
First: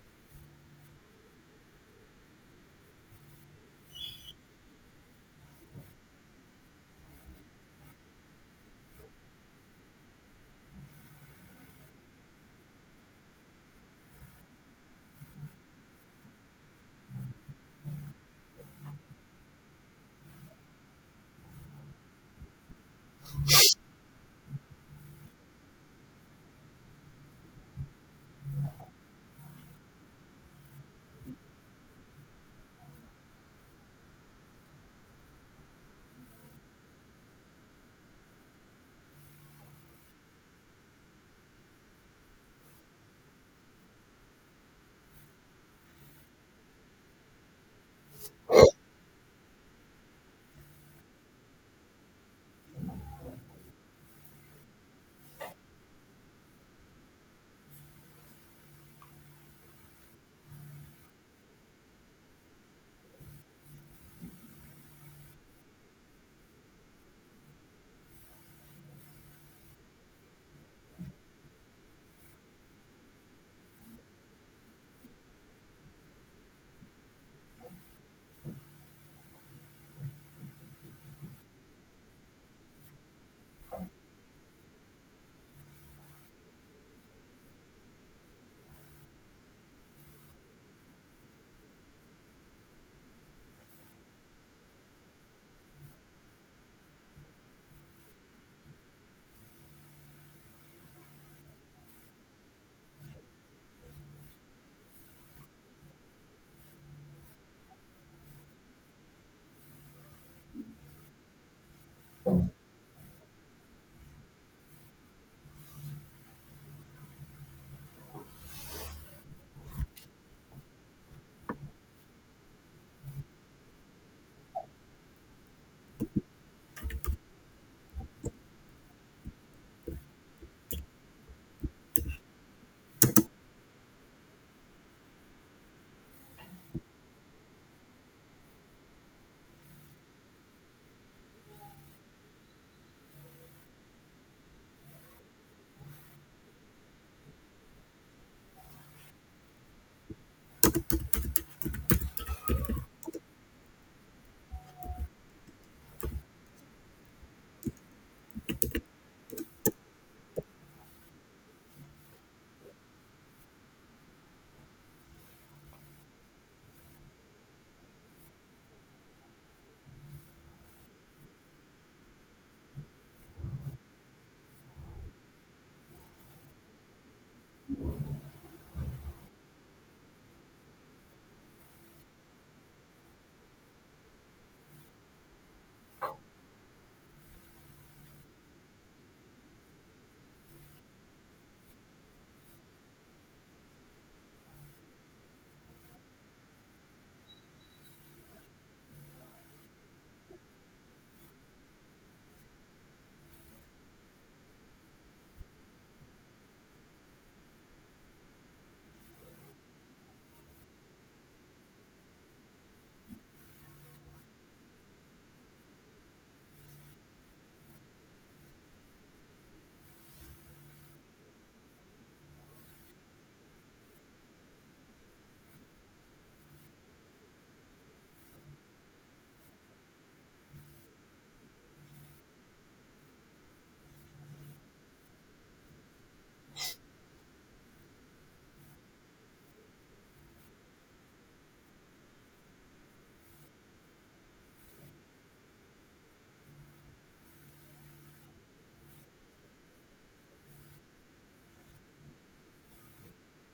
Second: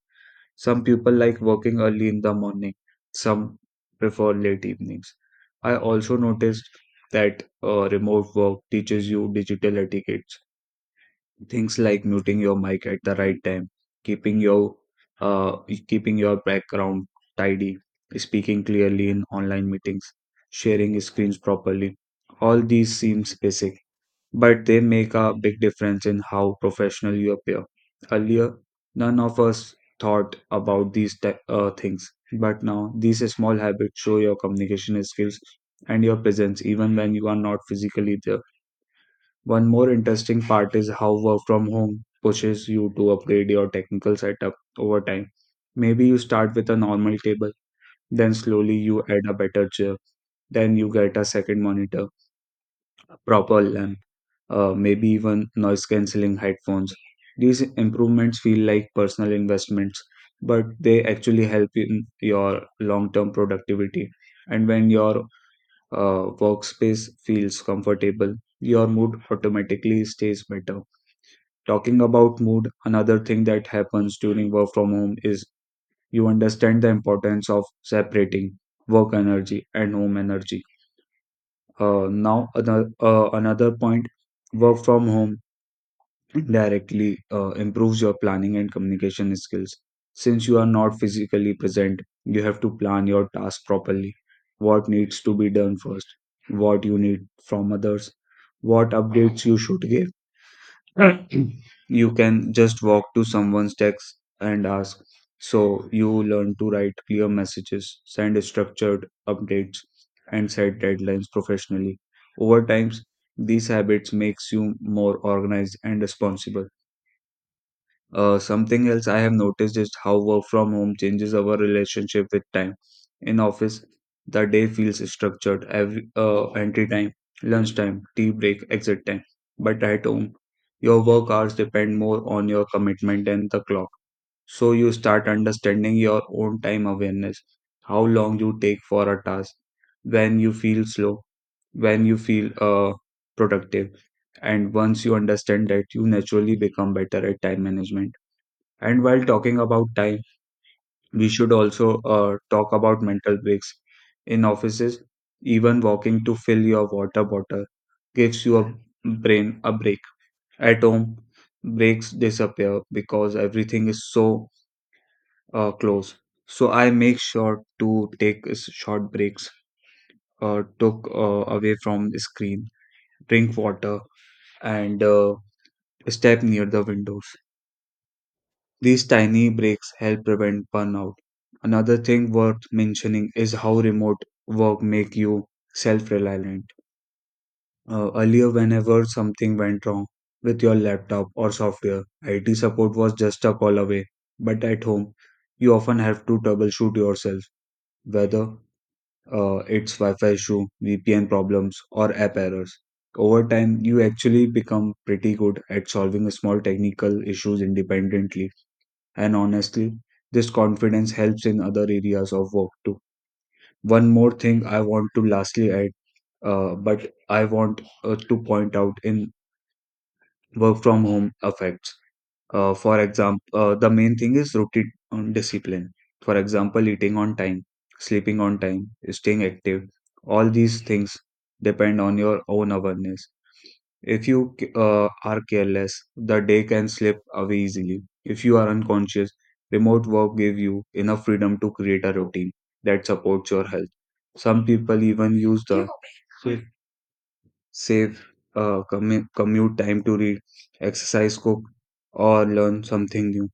Speaker 1: Some people like working early in the morning, some prefer late evenings. I also noticed that remote work teaches you digital etiquettes, things like muting your mic at the right time, keeping your uh, keeping your background tidy, speaking clearly in online meetings, sharing screens properly. All these seems basic, but they make a big difference in how professional you appear. Earlier, none of us thought about these things, but now these small habits show your communication skills and your presence even when you are not physically there. One more interesting part is how work from home pushes you to upgrade your technical setup over time. Maybe you start with a normal table, then slowly you add a better chair, then you get a second monitor, a proper lamp, maybe even noise cancelling headphones. These improvements feel like personal investments, but they actually help in your long term productivity. And when your workspace feels comfortable, your mood automatically stays better. Talking about mood, another thing that happens during work from home is you understand the importance of separating work energy and home energy. Now another point, work from home directly improves your planning and communication skills. Since you are not physically present, you have to plan your task properly. What needs to be done first? What you need from others? What updates you should give? You can just walk to someone's text and ask. So you learn to write clear messages, send structured updates, and set deadlines professionally. Over time, these habits makes you more organized and responsible. Something else I have noticed is how work from home changes our relationship with time. In office, the day feels structured, every entry time, lunch time, tea break, exit time. But at home, your work hours depend more on your commitment and the clock. So you start understanding your own time awareness, how long you take for a task, when you feel slow, when you feel productive. And once you understand that, you naturally become better at time management. And while talking about time, we should also talk about mental breaks. In offices, even walking to fill your water bottle gives you a brain a break. At home, breaks disappear because everything is so close. So I make sure to take short breaks, took away from the screen, drink water, and step near the windows. These tiny breaks help prevent burnout. Another thing worth mentioning is how remote work make you self-reliant. Earlier, whenever something went wrong with your laptop or software, IT support was just a call away. But at home, you often have to troubleshoot yourself, whether it's Wi-Fi issue, VPN problems, or app errors. Over time, you actually become pretty good at solving small technical issues independently, and honestly, this confidence helps in other areas of work too. One more thing I want to lastly add, but I want to point out in work from home effects. For example, the main thing is routine discipline. For example, eating on time, sleeping on time, staying active. All these things depend on your own awareness. If you are careless, the day can slip away easily. If you are unconscious, remote work gives you enough freedom to create a routine that supports your health. Some people even use the safe, safe commute time to read, exercise, cook, or learn something new.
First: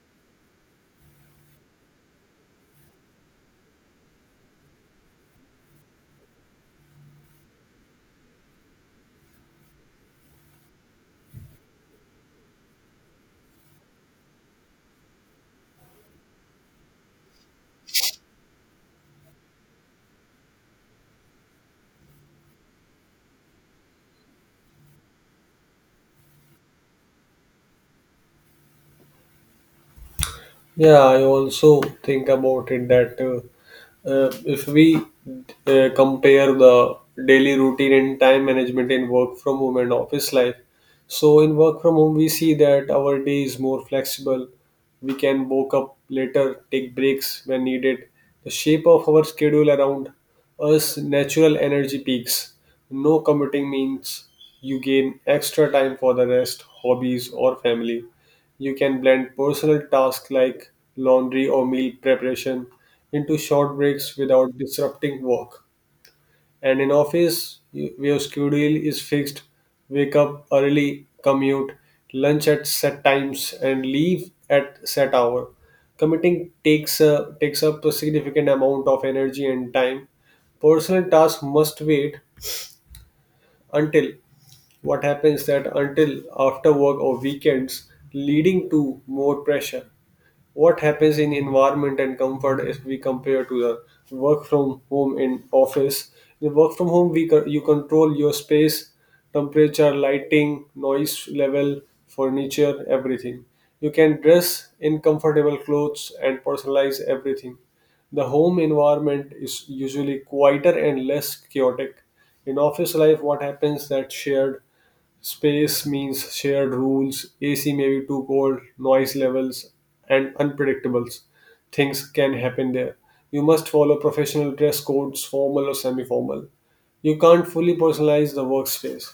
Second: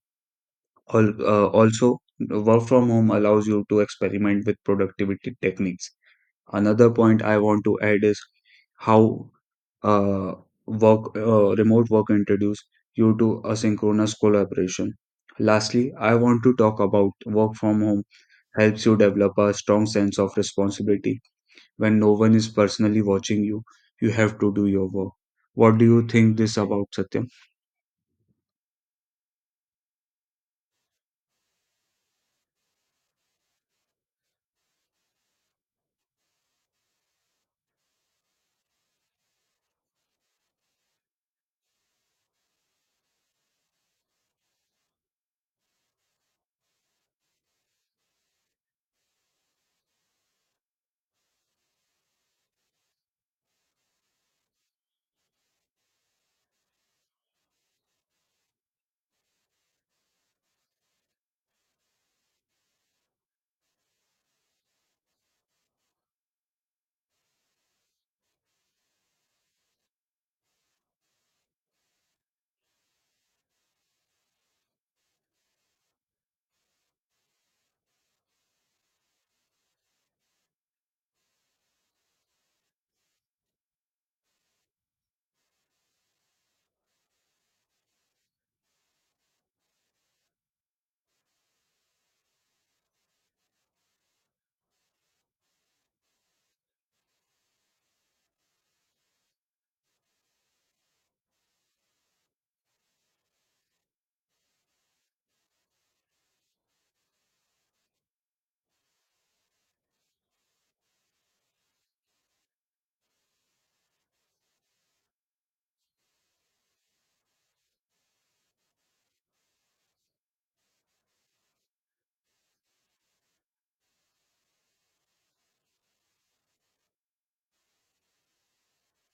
Speaker 1: Also, work from home allows you to experiment with productivity techniques. Another point I want to add is how uh, work remote work introduce you to asynchronous collaboration. Lastly, I want to talk about work from home helps you develop a strong sense of responsibility. When no one is personally watching you, you have to do your work. What do you think this about Satyam?
Speaker 2: Yeah, I also think about it that if we compare the daily routine and time management in work from home and office life, so in work from home, we see that our day is more flexible. We can woke up later, take breaks when needed. The shape of our schedule around us natural energy peaks. No commuting means you gain extra time for the rest, hobbies, or family. You can blend personal tasks like laundry or meal preparation into short breaks without disrupting work. And in office, your schedule is fixed. Wake up early, commute, lunch at set times, and leave at set hour. Commuting takes a, takes up a significant amount of energy and time. Personal tasks must wait until, what happens that until after work or weekends, leading to more pressure. What happens in environment and comfort if we compare to the work from home in office? The work from home, you control your space, temperature, lighting, noise level, furniture, everything. You can dress in comfortable clothes and personalize everything. The home environment is usually quieter and less chaotic. In office life, what happens that shared space means shared rules. AC may be too cold, noise levels, and unpredictables. Things can happen there. You must follow professional dress codes, formal or semi formal. You can't fully personalize the workspace.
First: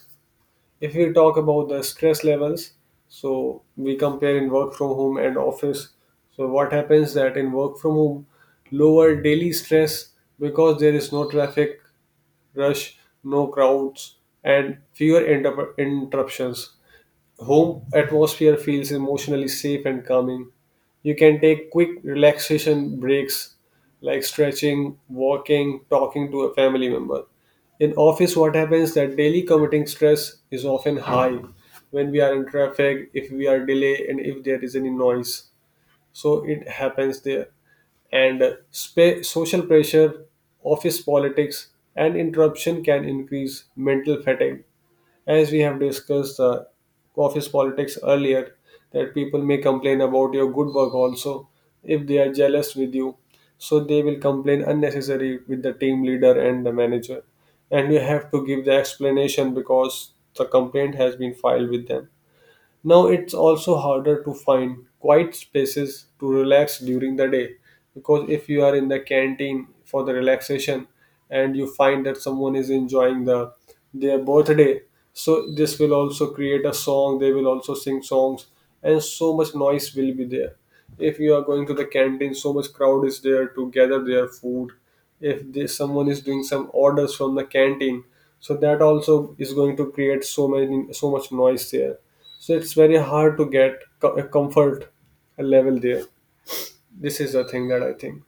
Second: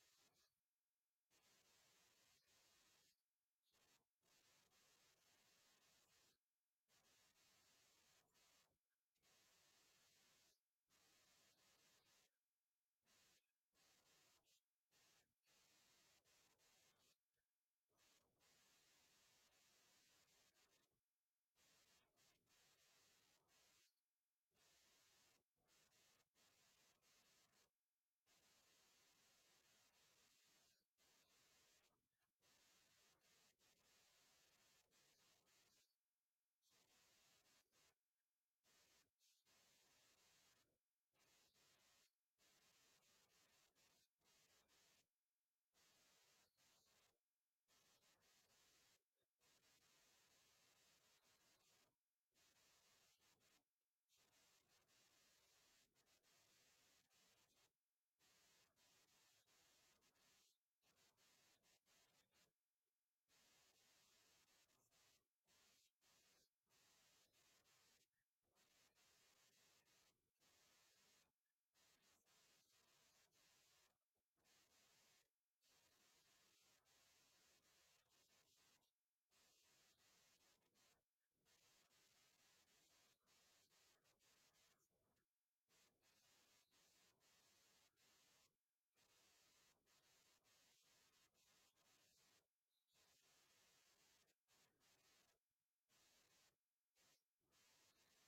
Speaker 2: If we talk about the stress levels, so we compare in work from home and office. So, what happens that in work from home, lower daily stress because there is no traffic, rush, no crowds, and fewer interruptions. Home atmosphere feels emotionally safe and calming. You can take quick relaxation breaks like stretching, walking, talking to a family member. In office, what happens that daily commuting stress is often high when we are in traffic, if we are delay, and if there is any noise, so it happens there. And social pressure, office politics, and interruption can increase mental fatigue. As we have discussed office politics earlier, that people may complain about your good work also if they are jealous with you, so they will complain unnecessary with the team leader and the manager, and you have to give the explanation because the complaint has been filed with them. Now it's also harder to find quiet spaces to relax during the day, because if you are in the canteen for the relaxation and you find that someone is enjoying the their birthday, so this will also create a song, they will also sing songs and so much noise will be there. If you are going to the canteen, so much crowd is there to gather their food. If this, someone is doing some orders from the canteen, so that also is going to create so many so much noise there. So it's very hard to get a comfort level there. This is the thing that I think.